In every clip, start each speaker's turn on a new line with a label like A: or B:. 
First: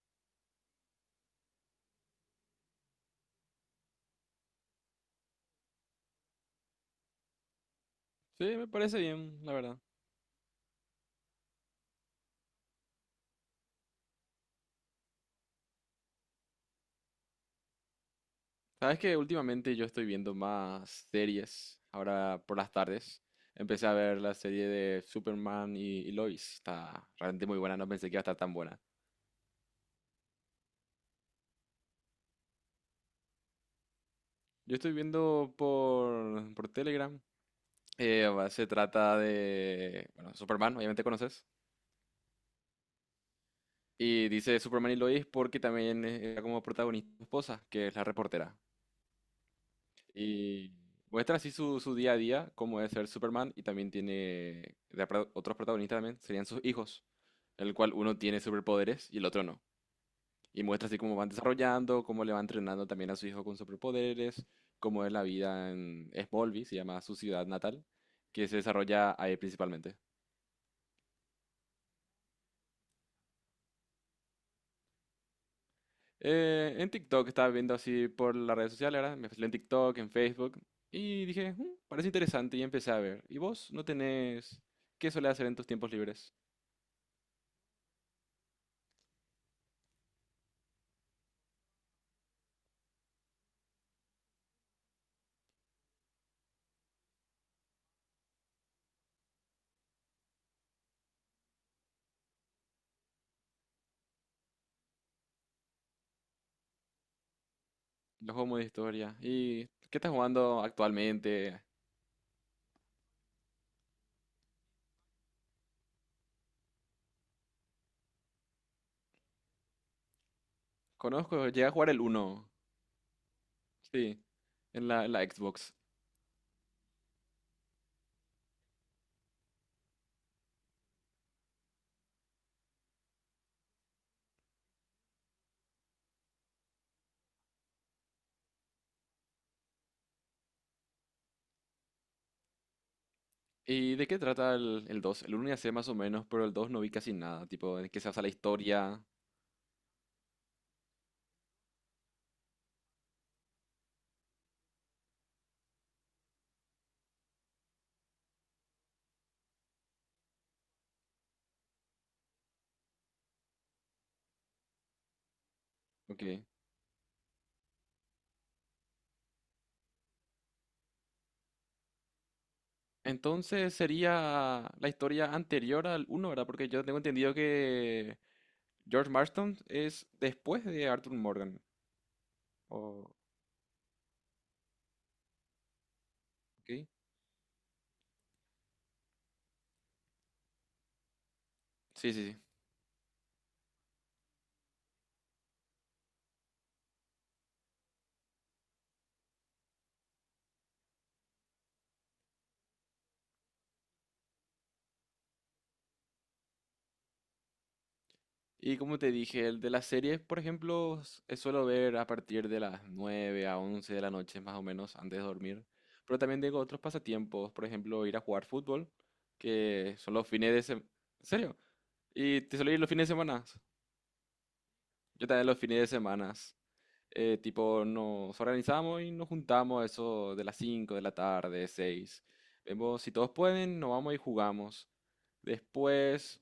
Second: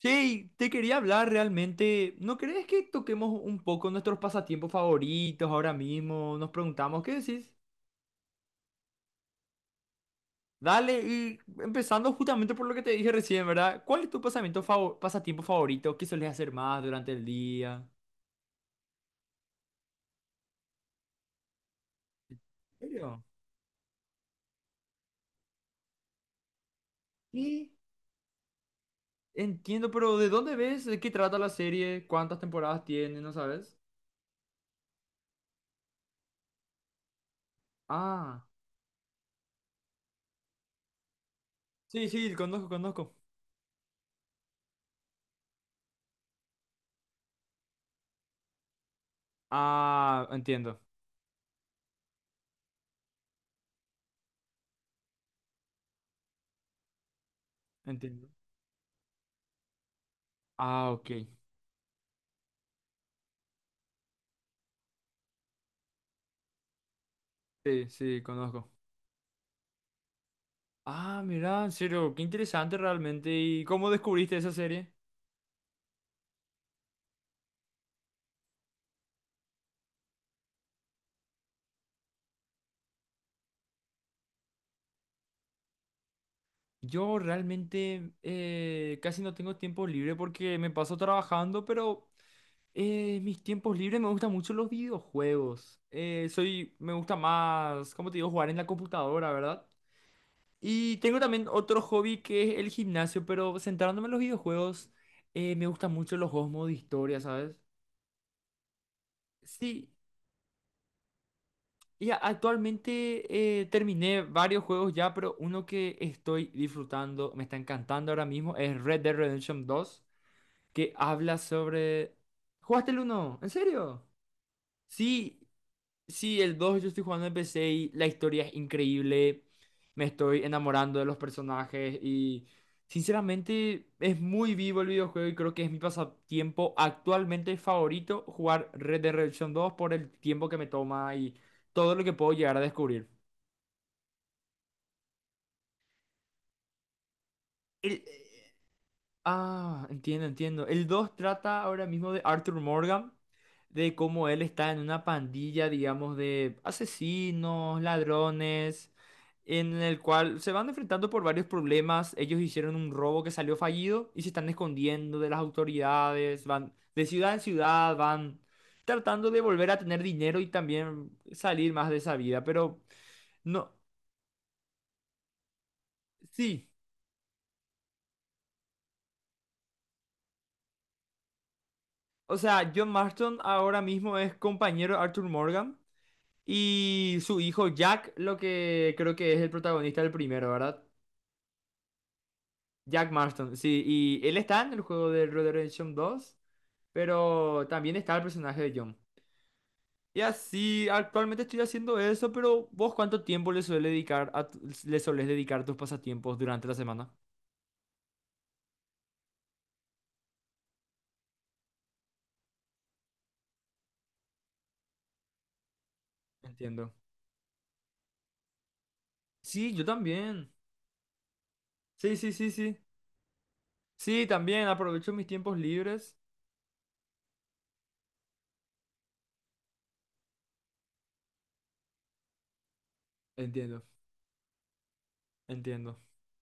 A: Sí, te quería hablar realmente. ¿No crees que toquemos un poco nuestros pasatiempos favoritos ahora mismo? Nos preguntamos, ¿qué decís?
B: Sí, me parece bien, la verdad.
A: Dale, y empezando justamente por lo que te dije recién, ¿verdad? ¿Cuál es tu pasatiempo favorito? ¿Qué sueles hacer más durante el día?
B: Sabes que últimamente yo estoy viendo más series. Ahora por las
A: ¿En
B: tardes
A: serio?
B: empecé a ver la serie de Superman y Lois. Está realmente muy
A: Sí,
B: buena, no pensé que iba a estar tan buena.
A: entiendo, pero ¿de dónde ves? ¿De qué trata la serie? ¿Cuántas temporadas tiene? ¿No sabes?
B: Yo estoy viendo por Telegram.
A: Ah,
B: Se trata de, bueno, Superman, obviamente conoces.
A: sí, sí, conozco, conozco.
B: Y dice Superman y Lois porque también era como protagonista su esposa, que es la reportera.
A: Ah,
B: Y
A: entiendo,
B: muestra así su día a día, cómo es ser Superman, y también tiene otros protagonistas también, serían sus hijos, el cual uno
A: entiendo.
B: tiene superpoderes y el otro no. Y muestra
A: Ah,
B: así
A: ok.
B: cómo van desarrollando, cómo le va entrenando también a su hijo con superpoderes, cómo es la vida en Smallville, se llama su ciudad natal,
A: Sí, sí,
B: que se
A: conozco.
B: desarrolla ahí principalmente.
A: Ah, mira, en serio, qué interesante realmente. ¿Y cómo descubriste esa serie?
B: En TikTok estaba viendo así por las redes sociales, ahora me fui en TikTok, en Facebook, y dije, "Mm, parece interesante y empecé a ver. ¿Y vos no tenés qué solés hacer en tus tiempos libres?
A: Yo realmente casi no tengo tiempo libre porque me paso trabajando, pero mis tiempos libres me gustan mucho los videojuegos. Soy, me gusta más, como te digo, jugar en la computadora, ¿verdad? Y tengo también otro hobby que es el gimnasio, pero centrándome en los videojuegos, me gustan mucho los juegos modo historia, ¿sabes?
B: Los juegos modo historia. ¿Y
A: Sí.
B: qué estás jugando actualmente?
A: Y actualmente terminé varios juegos ya, pero uno que estoy disfrutando, me está encantando ahora mismo, es Red Dead Redemption dos que habla
B: Conozco, llegué a jugar el
A: sobre...
B: uno.
A: ¿Jugaste el uno? ¿En serio?
B: Sí, en la
A: Sí,
B: Xbox.
A: sí, el 2 yo estoy jugando en PC y la historia es increíble, me estoy enamorando de los personajes y sinceramente es muy vivo el videojuego y creo que es mi pasatiempo actualmente favorito jugar Red Dead Redemption dos por el tiempo que me toma y todo lo que puedo llegar a descubrir.
B: ¿Y de qué trata el 2? El uno ya sé más o menos, pero el 2 no vi casi nada. Tipo, ¿de qué
A: El-
B: se basa la
A: eh,
B: historia?
A: ah, entiendo, entiendo. El 2 trata ahora mismo de Arthur Morgan, de cómo él está en una pandilla, digamos, de asesinos, ladrones, en el cual se van enfrentando por varios problemas. Ellos hicieron un robo que salió fallido y se están escondiendo de las
B: Ok.
A: autoridades, van de ciudad en ciudad, van tratando de volver a tener dinero y también salir más de esa vida. Pero no,
B: Entonces sería la historia anterior al uno, ¿verdad?
A: sí.
B: Porque yo tengo entendido que George Marston es después de Arthur Morgan.
A: O sea, John
B: O-
A: Marston ahora mismo es compañero de Arthur Morgan.
B: ok.
A: Y su hijo Jack, lo que creo que es el protagonista del primero, ¿verdad?
B: Sí, sí, sí.
A: Jack Marston, sí. Y él está en el juego de Red Dead Redemption 2, pero también está el personaje de John. Y así, actualmente estoy haciendo eso, pero ¿vos cuánto tiempo le suele dedicar a le solés dedicar a tus pasatiempos durante la semana?
B: Y como te dije, el de las series, por ejemplo, suelo ver a partir de las 9 a 11 de la noche, más o menos, antes de dormir. Pero también tengo otros
A: Entiendo.
B: pasatiempos, por ejemplo, ir a jugar fútbol,
A: Sí, yo
B: que son los
A: también.
B: fines de semana. ¿En serio?
A: Sí, sí,
B: Y
A: sí,
B: te suelo
A: sí.
B: ir los fines de semana.
A: Sí, también aprovecho mis
B: Yo también
A: tiempos
B: los fines de
A: libres.
B: semana. Tipo, nos organizamos y nos juntamos eso de las 5 de la tarde, 6. Vemos si todos pueden,
A: Entiendo,
B: nos vamos y jugamos.
A: entiendo.
B: Después,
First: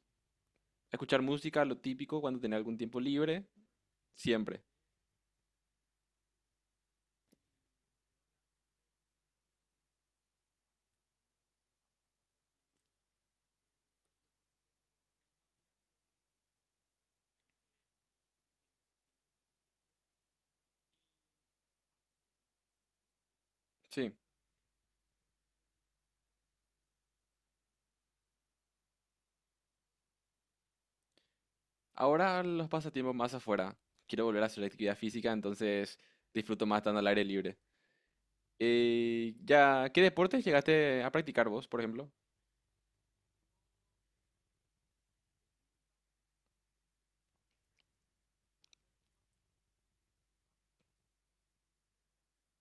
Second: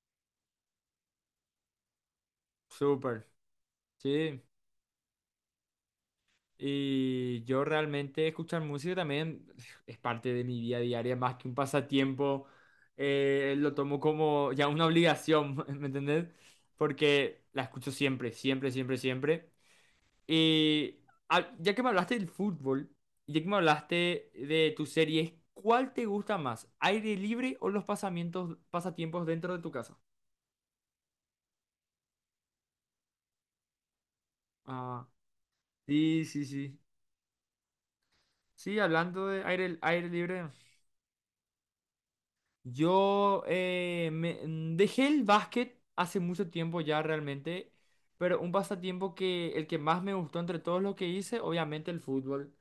B: escuchar música, lo típico, cuando tenía algún tiempo
A: Súper.
B: libre,
A: Sí.
B: siempre.
A: Y yo realmente escuchar música también es parte de mi vida diaria, más que un pasatiempo, lo tomo como ya una obligación, ¿me entendés? Porque la escucho siempre, siempre, siempre, siempre. Y ya que me hablaste del fútbol, ya que me
B: Sí,
A: hablaste de tus series, ¿cuál te gusta más? ¿Aire libre o los pasatiempos dentro de tu casa?
B: ahora los pasatiempos más afuera. Quiero volver a hacer actividad
A: Ah,
B: física, entonces
A: sí, sí,
B: disfruto
A: sí.
B: más estando al aire libre.
A: Sí, hablando de
B: Ya, ¿qué
A: aire
B: deportes
A: libre.
B: llegaste a practicar vos, por ejemplo?
A: Yo dejé el básquet hace mucho tiempo ya realmente, pero un pasatiempo que el que más me gustó entre todos los que hice, obviamente el fútbol.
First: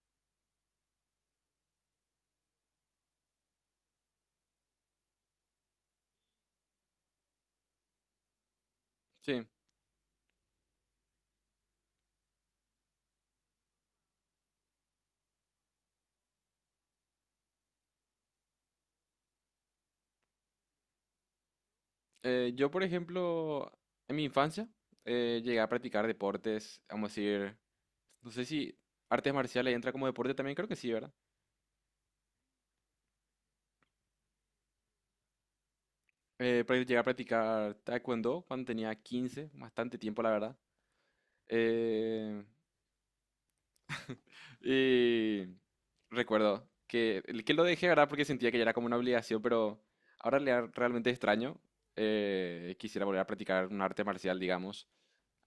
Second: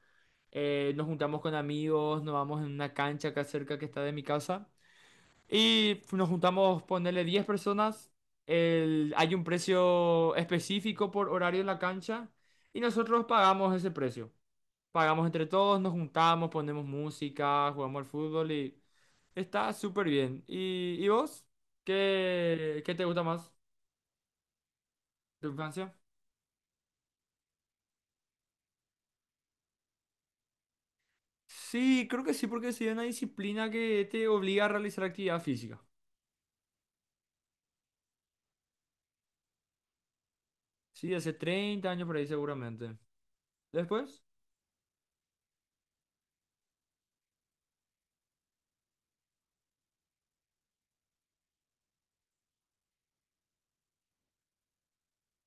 A: Nos juntamos con amigos, nos vamos en una cancha acá cerca que está de mi casa y nos juntamos, ponerle 10 personas. Hay un
B: Sí,
A: precio específico por horario en la cancha y nosotros pagamos ese precio. Pagamos entre todos, nos juntamos, ponemos música, jugamos al fútbol. Está súper bien. ¿Y vos?
B: yo,
A: ¿Qué,
B: por
A: qué te gusta más
B: ejemplo, en mi infancia
A: de tu
B: llegué a
A: infancia?
B: practicar deportes, vamos a decir, no sé si artes marciales entra como deporte también, creo que sí, ¿verdad?
A: Sí, creo que sí, porque sí es una disciplina que te obliga a realizar actividad física.
B: Llegué a practicar taekwondo cuando tenía 15, bastante tiempo, la verdad.
A: Sí, hace 30 años por ahí
B: Eh,
A: seguramente. ¿Después?
B: Y recuerdo que lo dejé, ¿verdad? Porque sentía que ya era como una obligación, pero ahora realmente extraño. Quisiera volver a practicar un arte marcial, digamos.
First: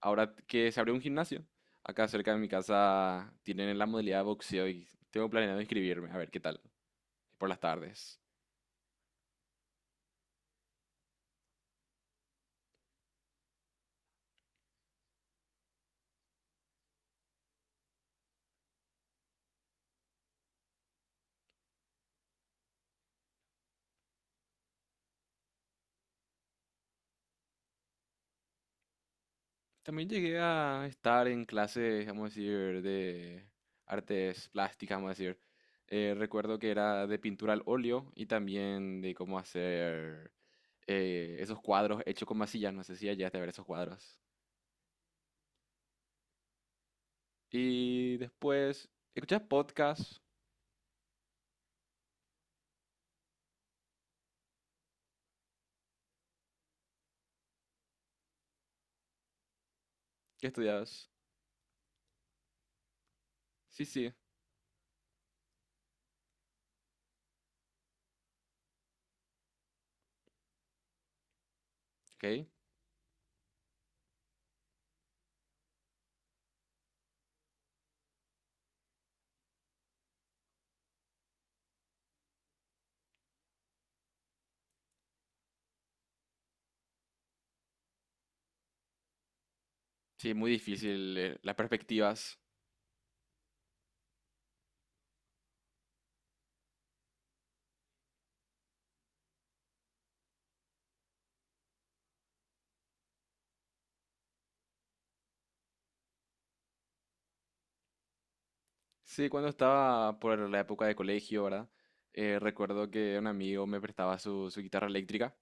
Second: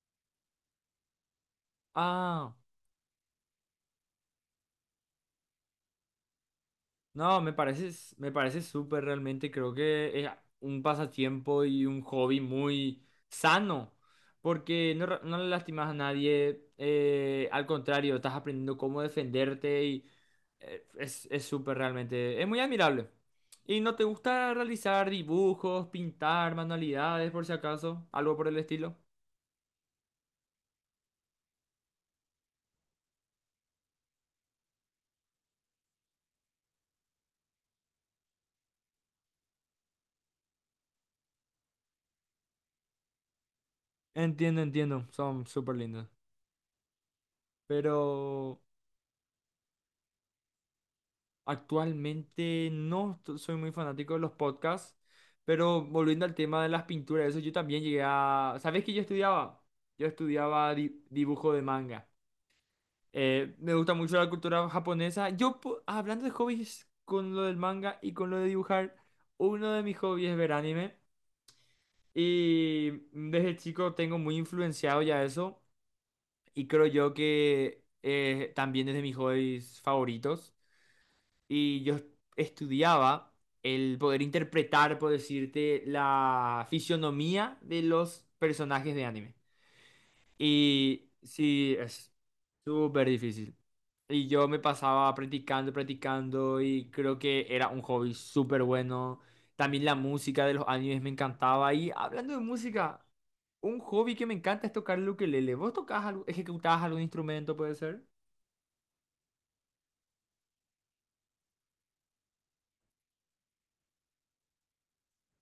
B: Ahora que se abrió un gimnasio, acá cerca de mi
A: Ah.
B: casa tienen la modalidad de boxeo y tengo planeado inscribirme, a ver qué tal,
A: No,
B: por
A: me
B: las
A: parece,
B: tardes.
A: me parece súper realmente. Creo que es un pasatiempo y un hobby muy sano, porque no, no le lastimas a nadie. Al contrario, estás aprendiendo cómo defenderte y es súper realmente. Es muy admirable. ¿Y no te gusta realizar dibujos, pintar, manualidades, por si acaso? Algo por el estilo.
B: También llegué a estar en clases, vamos a decir, de artes plásticas, vamos a decir. Recuerdo que era de pintura al óleo y también de cómo hacer esos cuadros hechos con masillas. No sé si llegaste a ver esos cuadros.
A: Entiendo, entiendo. Son súper lindos.
B: Y
A: Pero
B: después, ¿escuchas podcast?
A: actualmente no t- soy muy fanático de los podcasts, pero volviendo al tema de las pinturas, eso yo también llegué a... ¿Sabes qué yo estudiaba? Yo
B: ¿Qué
A: estudiaba
B: estudias?
A: dibujo de manga. Me
B: Sí,
A: gusta
B: sí,
A: mucho la cultura japonesa. Yo, hablando de hobbies con lo del manga y con lo de dibujar, uno de mis hobbies es ver anime.
B: ok.
A: Y desde chico tengo muy influenciado ya eso. Y creo yo que también es de mis hobbies favoritos. Y yo estudiaba el poder interpretar, por decirte, la fisionomía de los personajes de anime.
B: Sí, muy
A: Y
B: difícil, las
A: sí, es
B: perspectivas.
A: súper difícil. Y yo me pasaba practicando, practicando y creo que era un hobby súper bueno. También la música de los animes me encantaba. Y hablando de música, un hobby que me encanta es tocar el ukelele. ¿Vos tocás algo, ejecutabas algún instrumento, puede ser?
B: Sí, cuando estaba por la época de colegio, ¿verdad? Recuerdo que un amigo me prestaba su guitarra eléctrica.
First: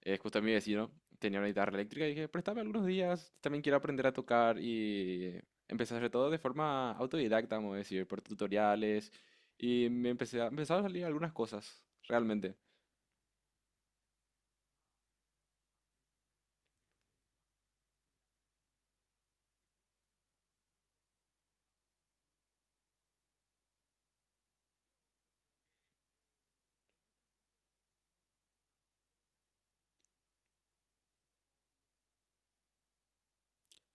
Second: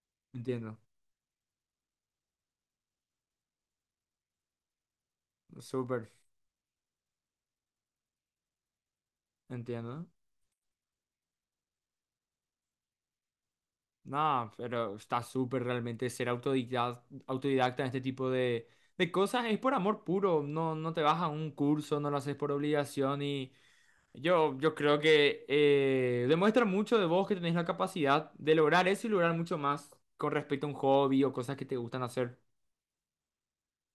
B: Justo mi
A: Entiendo,
B: vecino tenía una guitarra eléctrica y dije, préstame algunos días, también quiero aprender a tocar y empecé a
A: súper,
B: hacer todo de forma autodidacta, vamos a decir, por tutoriales y
A: entiendo.
B: empezaron a salir algunas cosas, realmente.
A: No, pero está súper realmente ser autodidacta, autodidacta en este tipo de cosas. Es por amor puro, no, no te vas a un curso, no lo haces por obligación y yo creo que demuestra mucho de vos que tenés la capacidad de lograr eso y lograr mucho más con respecto a un hobby o cosas que te gustan hacer.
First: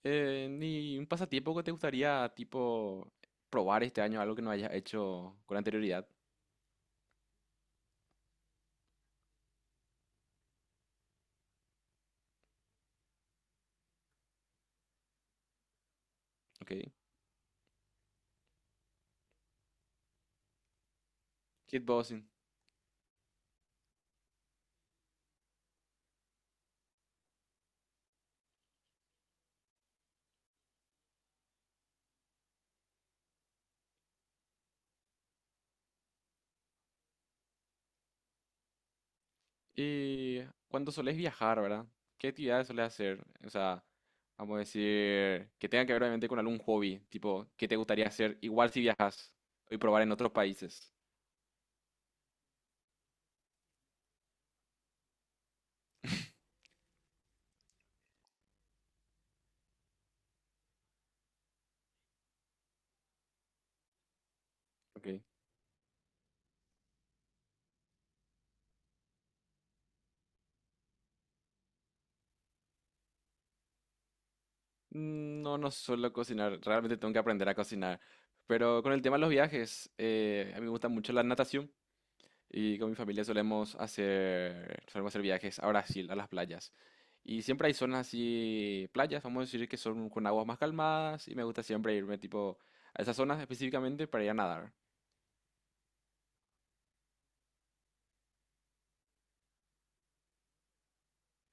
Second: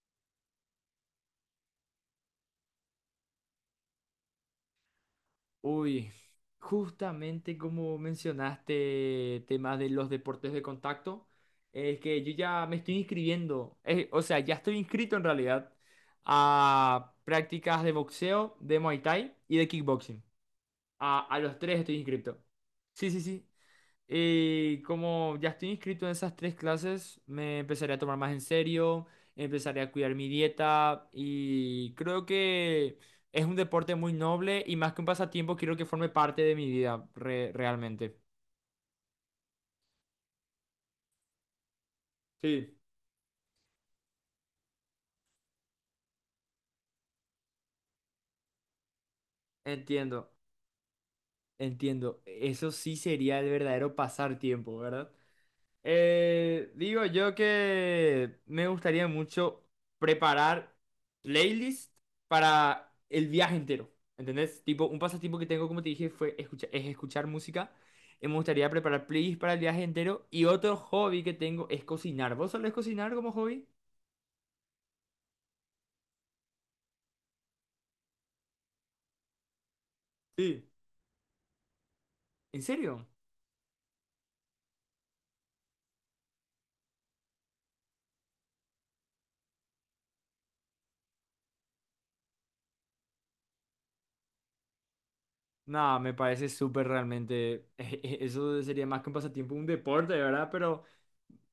B: ¿Ni un pasatiempo que te gustaría, tipo, probar este año, algo que no hayas hecho con anterioridad?
A: Uy, justamente como mencionaste temas de los deportes de contacto, es que yo ya me estoy inscribiendo, o sea, ya estoy inscrito en realidad
B: Ok.
A: a prácticas de boxeo, de Muay Thai y de kickboxing. A los tres estoy
B: Kickboxing.
A: inscrito. Sí, sí, sí. Y como ya estoy inscrito en esas tres clases, me empezaré a tomar más en serio, empezaré a cuidar mi dieta y creo que es un deporte muy noble y más que un pasatiempo, quiero que forme parte de mi vida realmente.
B: Y cuando solés viajar, ¿verdad? ¿Qué actividades
A: Sí.
B: solés hacer? O sea, vamos a decir, que tenga que ver obviamente con algún hobby, tipo, ¿qué te gustaría hacer igual si viajas y probar en otros
A: Entiendo,
B: países?
A: entiendo. Eso sí sería el verdadero pasar tiempo, ¿verdad? Digo yo que me gustaría mucho preparar playlist para el viaje entero. ¿Entendés? Tipo, un
B: Ok.
A: pasatiempo que tengo, como te dije, es escuchar música. Y me gustaría preparar playlist para el viaje entero. Y otro hobby que tengo es cocinar. ¿Vos solés cocinar como hobby?
B: No, no suelo cocinar, realmente tengo que aprender a cocinar. Pero con el tema de los viajes, a mí
A: Sí.
B: me gusta mucho la natación.
A: ¿En
B: Y con mi
A: serio?
B: familia solemos hacer viajes a Brasil, a las playas. Y siempre hay zonas así, playas, vamos a decir que son con aguas más calmadas. Y me gusta siempre irme tipo a esas zonas específicamente para ir a nadar.
A: No, me parece súper realmente. Eso sería más que un pasatiempo, un deporte, ¿verdad? Pero.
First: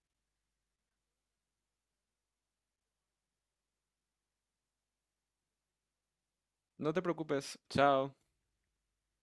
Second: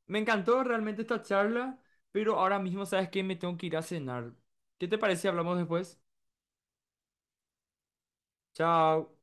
A: Me encantó realmente esta charla, pero ahora mismo sabes que me tengo que ir a cenar. ¿Qué te parece si hablamos después?
B: No te preocupes, chao.
A: Chao.